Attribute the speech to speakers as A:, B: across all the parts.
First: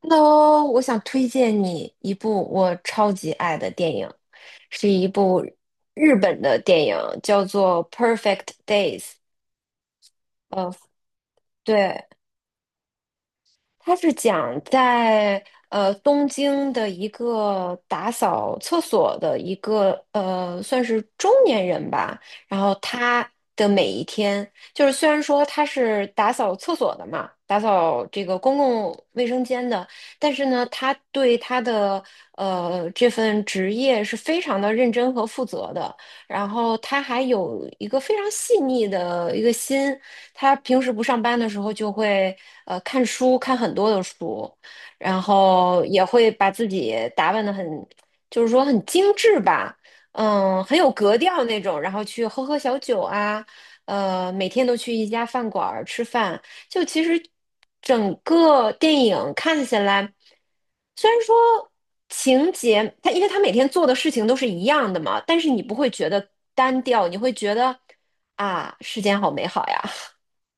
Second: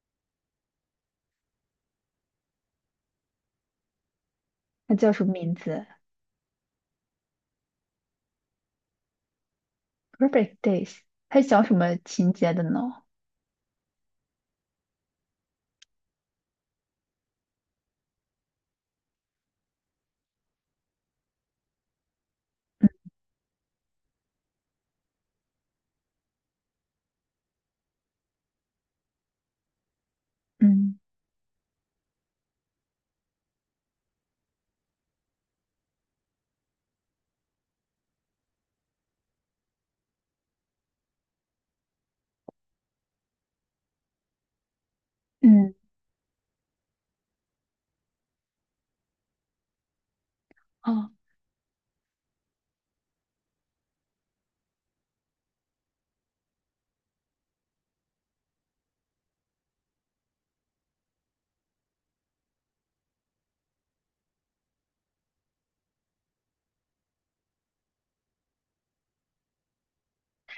A: 那我想推荐你一部我超级爱的电影，是
B: 它
A: 一
B: 叫什么
A: 部
B: 名字
A: 日本的电影，叫做《Perfect Days》。
B: ？Perfect
A: 呃，
B: Days。它讲什么
A: 对，
B: 情节的呢？
A: 他是讲在东京的一个打扫厕所的一个算是中年人吧，然后他的每一天，就是虽然说他是打扫厕所的嘛，打扫这个公共卫生间的，但是呢，他
B: 嗯
A: 对他的这份职业是非常的认真和负责的，然后他还有一个非常细腻的一个心。他平时不上班的时候就会看书，看很多的书，然
B: 嗯，
A: 后也会把自己打扮的很，就是说很精致吧，嗯，很有
B: 哦，
A: 格调那种，然后去喝喝小酒啊，每天都去一家饭馆儿吃饭，就其实整个电影看起来，虽然说情节，他因为他每天做的事情都是一样的嘛，但是你不会觉得单调，你会觉得啊，世间好美好呀。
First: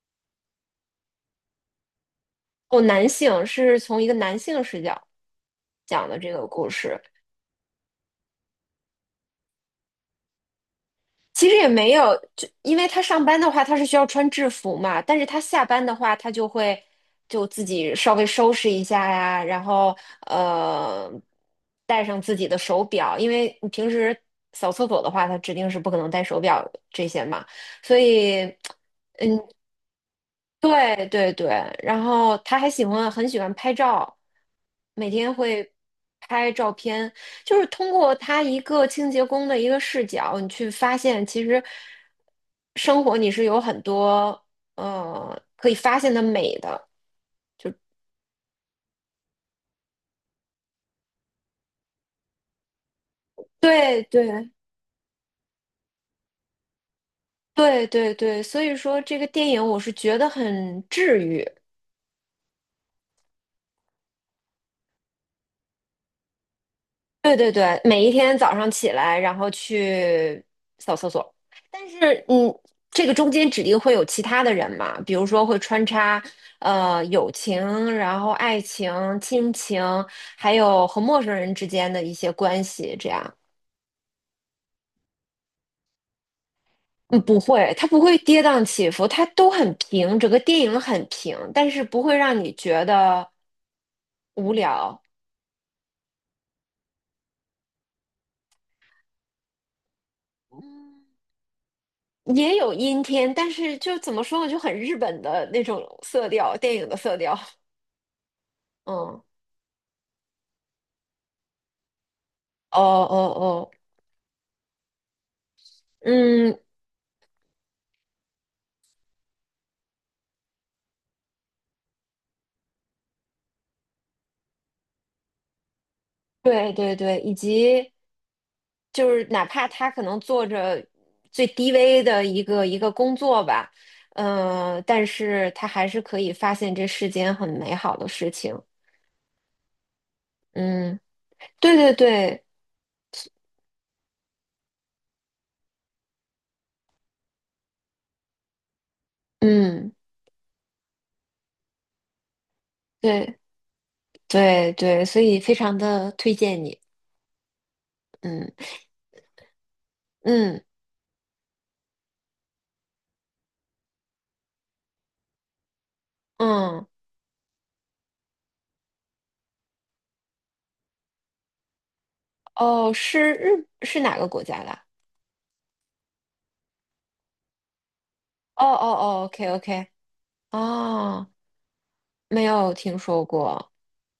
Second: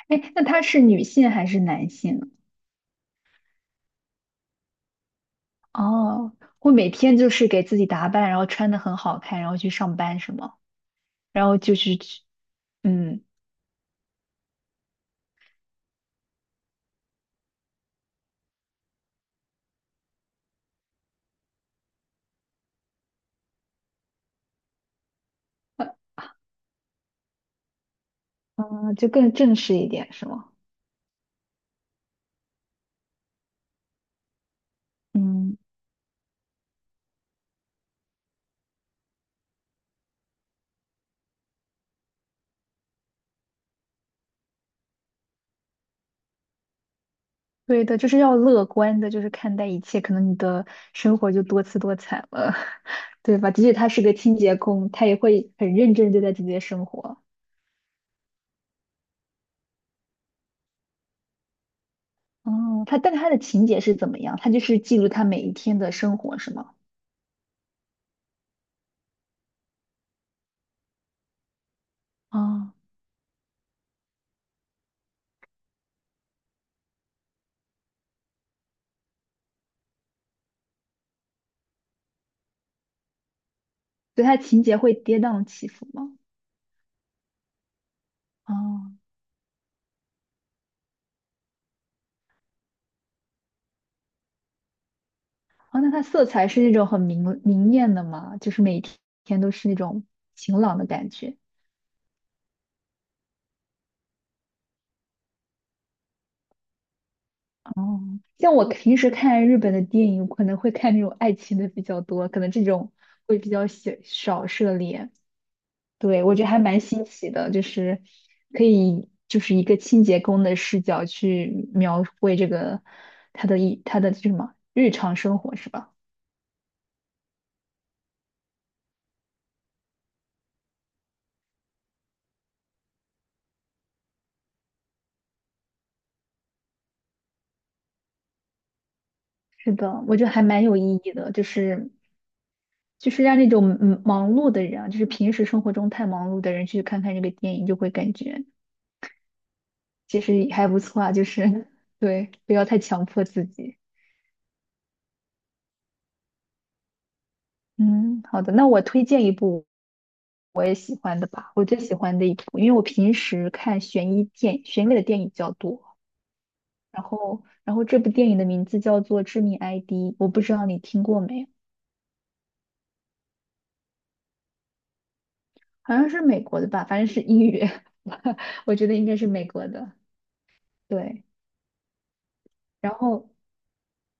B: 哎，那他是女性还是男性？
A: 哦，男性是从一个男性视角讲的这
B: 哦，
A: 个故
B: 我每
A: 事。
B: 天就是给自己打扮，然后穿的很好看，然后去上班是吗？然
A: 其实
B: 后
A: 也
B: 就
A: 没
B: 是
A: 有，
B: 去，
A: 就因为他上
B: 嗯
A: 班的话，他是需要穿制服嘛，但是他下班的话，他就会就自己稍微收拾一下呀，然后呃，戴上自己的手表，因为你平时扫厕所的话，他指定是
B: 呃
A: 不可能戴手表这些嘛，所以。
B: 嗯，就更正式一点是吗？
A: 对对对，然后他还喜欢拍照，每天
B: 嗯，
A: 会拍照片，就是通过他一个清洁工的一个视角，你去发现其实生活你是有很多可以发现的美的。
B: 对的，就是要乐观的，就是看待一切，可能你的生活就多姿多彩了，对吧？即使他
A: 对
B: 是个清
A: 对
B: 洁工，他也会很认真地对待自己的生活。
A: 对对对，所以说这个电影我是觉得很治愈。
B: 哦，但他的情节是怎么样？他就是记录他每一天的生活是吗？
A: 对对对，每一天早上起来，然后去扫厕所。但是，嗯，
B: 哦，
A: 这个中间指定会有其他的人嘛，比如说会穿插，呃，友情，然后爱情、亲情，还有和陌生人之间的一些关系，这样。
B: 所以他情节会跌宕起伏吗？
A: 嗯，不会，它不会跌宕起
B: 哦，
A: 伏，它都很平，整个电影很平，但是不会让你觉得无聊。
B: 哦，那它色彩是那种很明艳的吗？就是每一天都是那种晴朗的
A: 嗯，
B: 感觉。
A: 也有阴天，但是就怎么说呢，就很日本的那种色调，电影的色调。
B: 哦，像我
A: 嗯，
B: 平时
A: 哦
B: 看日本的电影，可能会看那种爱情的比较多，可能这
A: 哦
B: 种会比较
A: 哦，
B: 小少涉猎。对，我觉得
A: 嗯，
B: 还蛮新奇的，就是可以就是一个清洁工的视角去描绘这个他的这什么日常生活是吧？
A: 对对对，以及就是哪怕他可能做着最低微的一个工作吧，嗯，但是他还是可以发现这世间很美好的事情。
B: 是的，我觉得还蛮有
A: 嗯，
B: 意义的，就
A: 对
B: 是
A: 对对，
B: 就是让那种忙碌的人啊，就是平时生活中太忙碌的人去看看这个电影，就会感觉
A: 嗯，
B: 其实还不错啊，就是对，不要太强迫
A: 对
B: 自己。
A: 对对，所以非常的推荐你。
B: 嗯，好
A: 嗯
B: 的，那我推荐一部
A: 嗯
B: 我喜欢的吧，我最喜欢的一部，因为我平时看悬疑类的电影比较多。
A: 嗯，
B: 然后这部电影的名字叫做《致命 ID》，我不知道你听过没，
A: 哦，是哪个国家的？
B: 好像是美国的吧，反正是英语，
A: 哦
B: 我
A: 哦
B: 觉得应该
A: 哦
B: 是美
A: ，OK
B: 国
A: OK，
B: 的。对，
A: 哦，没有
B: 然
A: 听说
B: 后
A: 过。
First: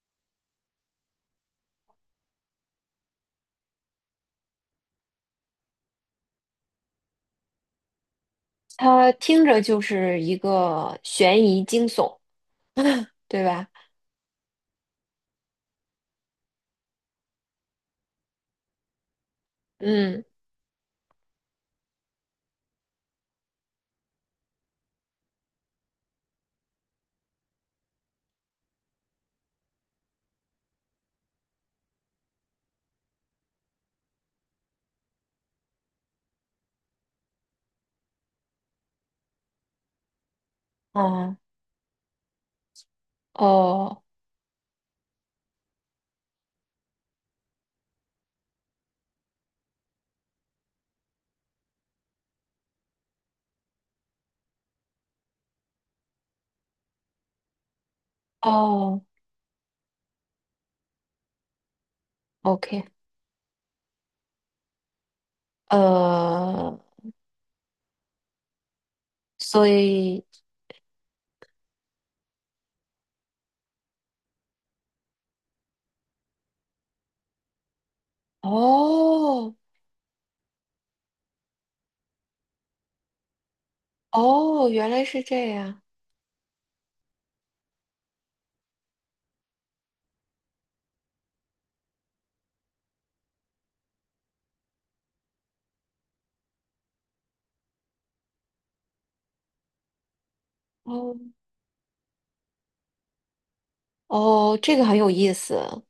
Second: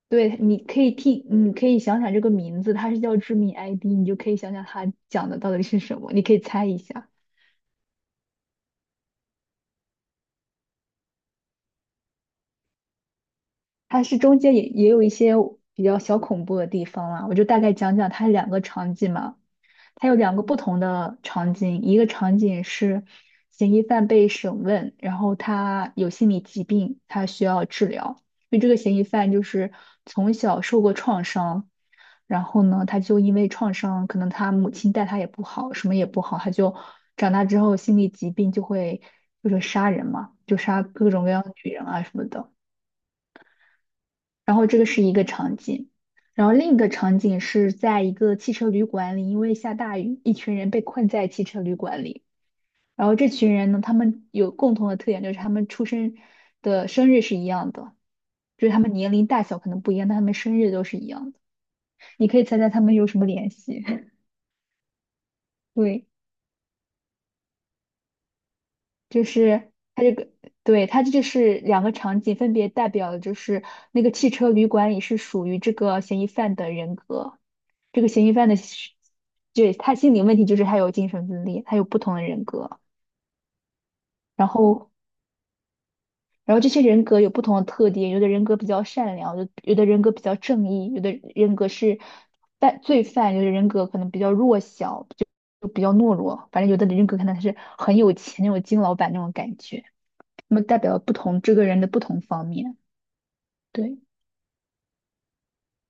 B: 对，你可以听，你可以想想这个名字，它是叫《致命 ID》，你就可以想想它讲的到底是什么，你可以猜一下。
A: 他听着就是一个悬疑惊悚，对吧？
B: 它是中间也有一些比较小恐怖的地方啦，我就大概讲讲它两个场景嘛。它有
A: 嗯，
B: 两个不同的场景，一个场景是嫌疑犯被审问，然后他有心理疾病，他需要治疗。因为这个嫌疑犯就是从小受过创伤，然后呢，他就因为创伤，可能他母亲待他也不好，什么也不好，他就长大之后心理疾病就会就是杀人嘛，就杀各种各
A: 哦
B: 样的女人啊什么的。
A: 哦
B: 然后这个是一个场景，然后另一个场景是在一个汽车旅馆里，因为下大雨，一群人被困在汽车旅馆里。然后这群人呢，他们有共同的特点，就是他们出生的生日是一样的，就是他们
A: 哦
B: 年龄大小可能不一样，但他们生日都是一样的。你可以猜猜他
A: ，OK，
B: 们有什么联系？对，
A: 呃，
B: 就
A: 所
B: 是它这
A: 以
B: 个，对，它这就是两个场景，分别代表的就是那个汽车旅馆里是属于这个嫌疑犯的人格。这个嫌疑犯的心，
A: 哦
B: 对，他心理问题就是他有精神分裂，他有不同的人格，然
A: 哦，原
B: 后，
A: 来是这样，
B: 然后这些人格有不同的特点，有的人格比较善良，有的人格比较正义，有的人格是犯罪犯，有的人格可能比较弱小，就比较懦弱，反正有的人格可能是很有钱那种金老板那种感觉，那么代表不
A: 哦
B: 同这个人的不同方面，对。
A: 哦，这个很有意思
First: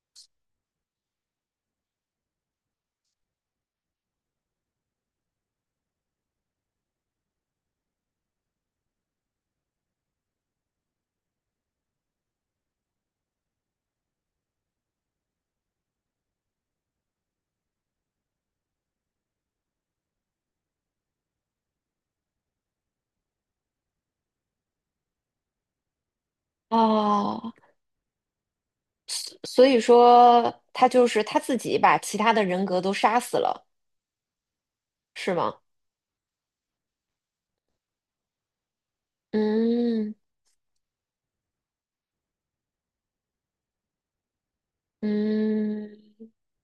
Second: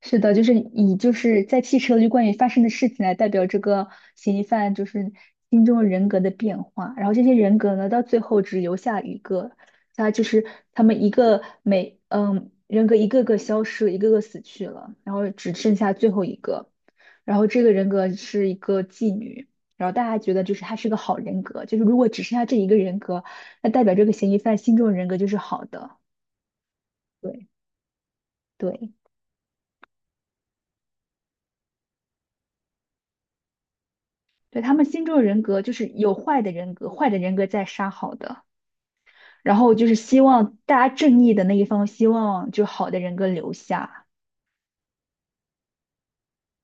B: 是的，就是以就是在汽车旅关于发生的事情来代表这个嫌疑犯就是心中人格的变化，然后这些人格呢，到最后只留下一个，他就是他们一个每人格一个个消失，一个个死去了，然后只剩下最后一个，然后这个人格是一个妓女，然后大家觉得就是她是个好人格，就是如果只剩下这一个人格，那代表这个嫌疑犯心中的人格就是好的，对
A: 哦，
B: 对。
A: 所以说他就是他自己把其他的人格都杀死了，
B: 对，他们心中的
A: 是
B: 人
A: 吗？
B: 格就是有坏的人格，坏的人格在杀好的，然后就是
A: 嗯
B: 希望大家正义的那一方，希望就好的人格留下。
A: 嗯。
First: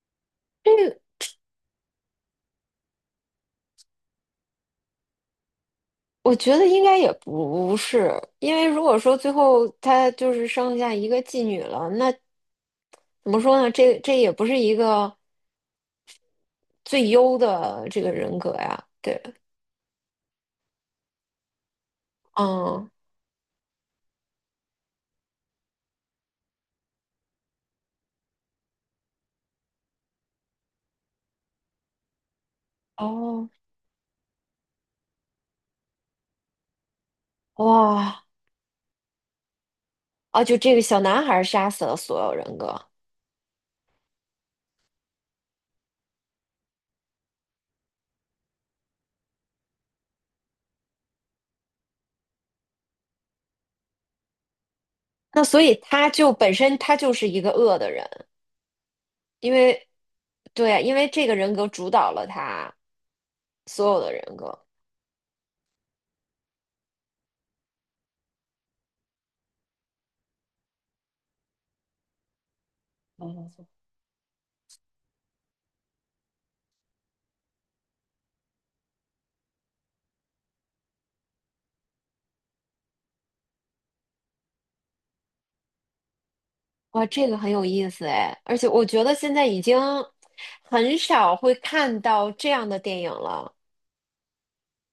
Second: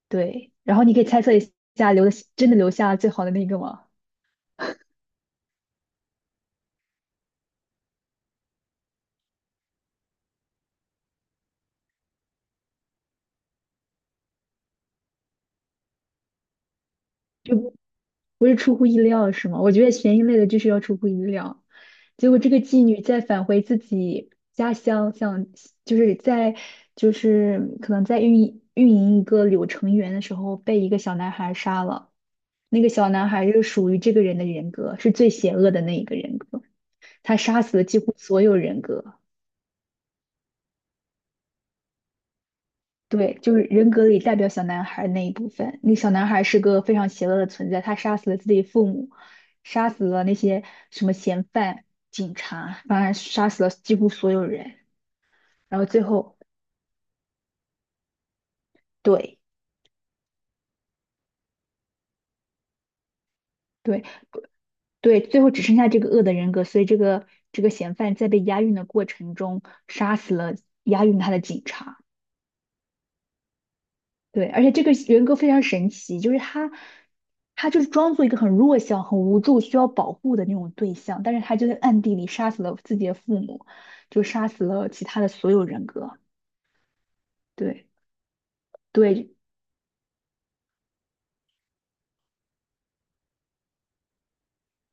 B: 对，然后你可以猜测一下，留的真的留下最好的那个吗？
A: 我觉得应该也不是，因为如果说最后他就是剩下一个妓女了，那怎么说呢？这也不是一个最优
B: 就
A: 的这个人
B: 不
A: 格
B: 是出乎
A: 呀。
B: 意
A: 对，
B: 料是吗？我觉得悬疑类的就是要出乎意料。结果这个妓
A: 嗯，
B: 女在返回自己家乡，想就是在就是可能在运营一个柳成园的时候，被一个小男孩杀了。那个小男
A: 哦，
B: 孩是属于这个人的人格，是最邪恶的那一个人格，他杀死了几乎
A: 哇，
B: 所有人格。
A: 啊，就这个小男孩杀死了所有人格，
B: 对，就是人格里代表小男孩那一部分。那小男孩是个非常邪恶的存在，他杀死了自己父母，杀死了那些什么嫌犯、警察，当然杀死了几乎所有人。
A: 那所以
B: 然后最
A: 他就
B: 后，
A: 本身他就是一个恶的人，
B: 对
A: 因为对啊，因为这个人格主导了他所有
B: 对
A: 的人格。
B: 对，最后只剩下这个恶的人格，所以这个嫌犯在被押运的过程中杀死了押运他的警察。对，而且这个人格非常神奇，就是他，他就是装作一个很弱小、很无助、需要保护的那种对象，但是他就在暗地里杀死了自己的父母，就杀死了其他的所有人格。
A: 哇，这个很有
B: 对
A: 意思哎，而且我觉得
B: 对，
A: 现在已经很少会看到这样的电影了，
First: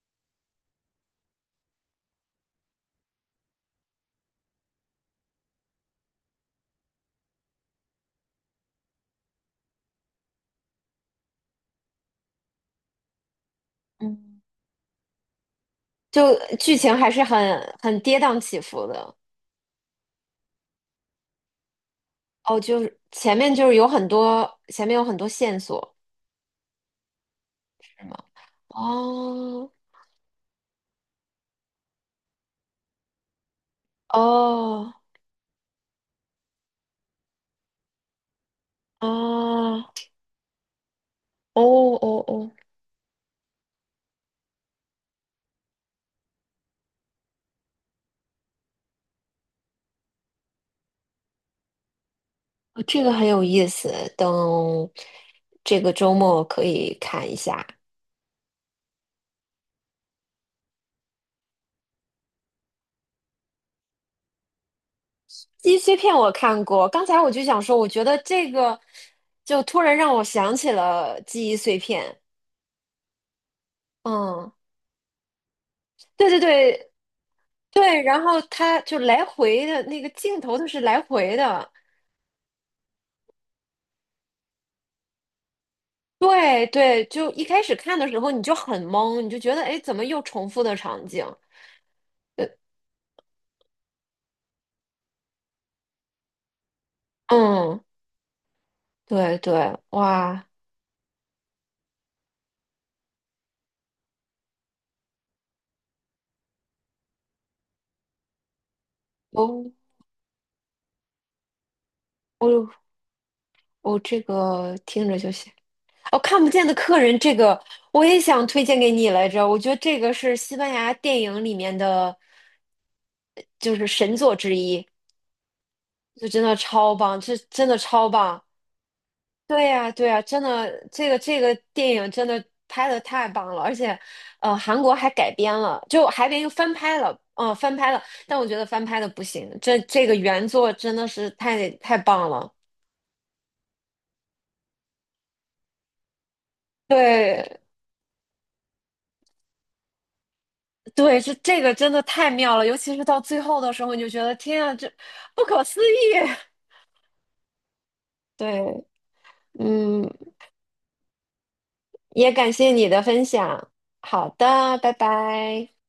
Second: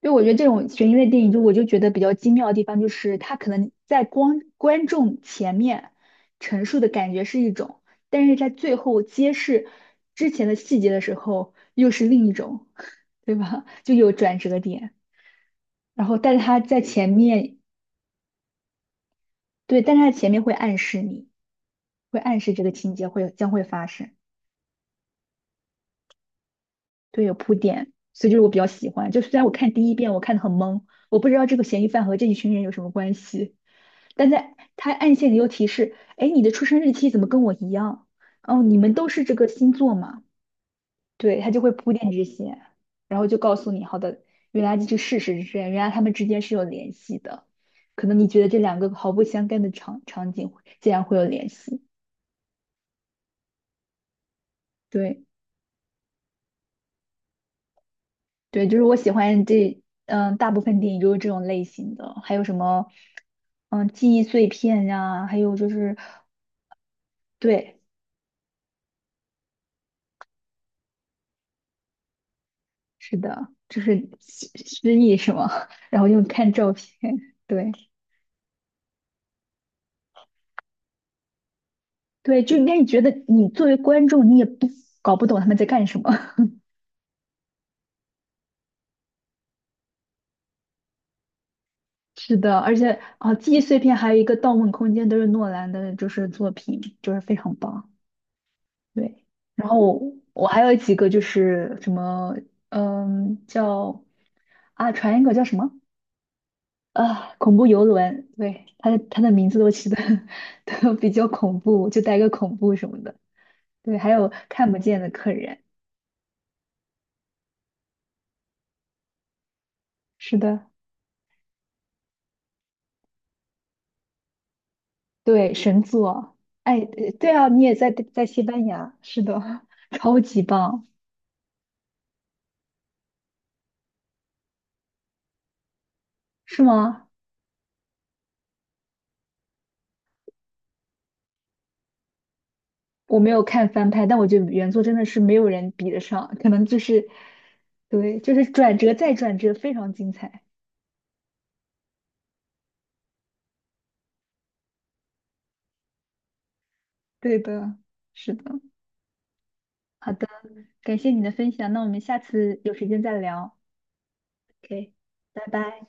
B: 就我觉得这种悬疑类电影，就我就觉得比较精妙的地方，就是他可能在光观众前面陈述的感觉是一种，但是在最后揭示之前的细节的时候，又是另一种，对吧？就有转
A: 嗯，
B: 折点。然后但
A: 就
B: 是他
A: 剧
B: 在
A: 情
B: 前
A: 还是
B: 面，
A: 很跌宕起伏的。
B: 对，但是他前面会暗示你，会暗示
A: 哦，
B: 这个
A: 就
B: 情
A: 是
B: 节会
A: 前
B: 将
A: 面
B: 会
A: 就是
B: 发
A: 有很
B: 生，
A: 多，前面有很多线索，
B: 对，有铺垫，
A: 是吗？
B: 所以就是我比较喜欢。就虽然我
A: 哦
B: 看第一遍我看的很懵，我不知道这个嫌疑犯和这一群人有什么关系，但在他
A: 哦
B: 暗线里又提示，哎，你的出生日期怎么跟我一样？哦，你们都是这个星座
A: 哦
B: 嘛？对，他就
A: 哦
B: 会铺垫
A: 哦
B: 这
A: 哦，
B: 些，然后就告诉你，好的，原来这事实是这样，原来他们之间是有联系的。可能你觉得这两个毫不相干的场景会竟然会有联系。
A: 哦这个很有意思，等
B: 对
A: 这个周末可以看一下。
B: 对，就是我喜欢这，嗯，大部分电影都是这种类型的，还有什么，嗯，记忆碎片呀、还有就
A: 记忆碎
B: 是，
A: 片我看过，刚才我就想说，
B: 对，
A: 我觉得这个就突然让我想起了记忆碎片。
B: 是的，就是失
A: 嗯，
B: 失忆是吗？然后又
A: 对对
B: 看照片，
A: 对
B: 对
A: 对，然后他就来回的那个镜头，它是来回的。
B: 对，就应该你觉得你作为观众，你也不搞不懂他们在干什么。
A: 对对，就一开始看的时候你就很懵，你就觉得哎，诶怎么又重复的场景？
B: 是
A: 呃
B: 的，而且啊，记忆碎片还有一个《盗梦空间》都是诺兰的，就是作品，就是非常
A: 嗯，
B: 棒。对，
A: 对
B: 然
A: 对，
B: 后我
A: 哇，
B: 我还有几个就是什么，嗯，叫啊，传一个叫什么啊，恐怖游轮，对，它的名字都
A: 哦
B: 起的 都比较恐怖，就带个恐
A: 哦
B: 怖什么的。对，
A: 哦，
B: 还
A: 这
B: 有看
A: 个
B: 不见
A: 听
B: 的
A: 着就
B: 客
A: 行。
B: 人，
A: 哦，看不见的客人这个我也想推荐给你来着，我觉得这个是
B: 是
A: 西班
B: 的，
A: 牙电影里面的，就是神作之一，
B: 对，神
A: 就
B: 作，
A: 真的
B: 哎，
A: 超棒，
B: 对
A: 这
B: 啊，你
A: 真
B: 也
A: 的
B: 在
A: 超
B: 在西
A: 棒。
B: 班牙，是的，
A: 对呀，对
B: 超
A: 呀，真
B: 级
A: 的，
B: 棒，
A: 这个这个电影真的拍的太棒了，而且，韩国还改编了，就还编又
B: 是
A: 翻拍
B: 吗？
A: 了，嗯、翻拍了，但我觉得翻拍的不行，这个原作真的是太棒了。
B: 我没有看翻拍，但我觉得原作真的是没有人比得上，可能就是，
A: 对，
B: 对，就是转折再转折，非常精彩。
A: 对，这个真的太妙了，尤其是到最后的时候，你就觉得天啊，这不可思议。
B: 对的，是 的，
A: 对，嗯，
B: 好的，感谢你的分享，那我们下
A: 也感
B: 次
A: 谢
B: 有
A: 你
B: 时
A: 的
B: 间再
A: 分
B: 聊。
A: 享。好的，拜
B: OK，拜
A: 拜。
B: 拜。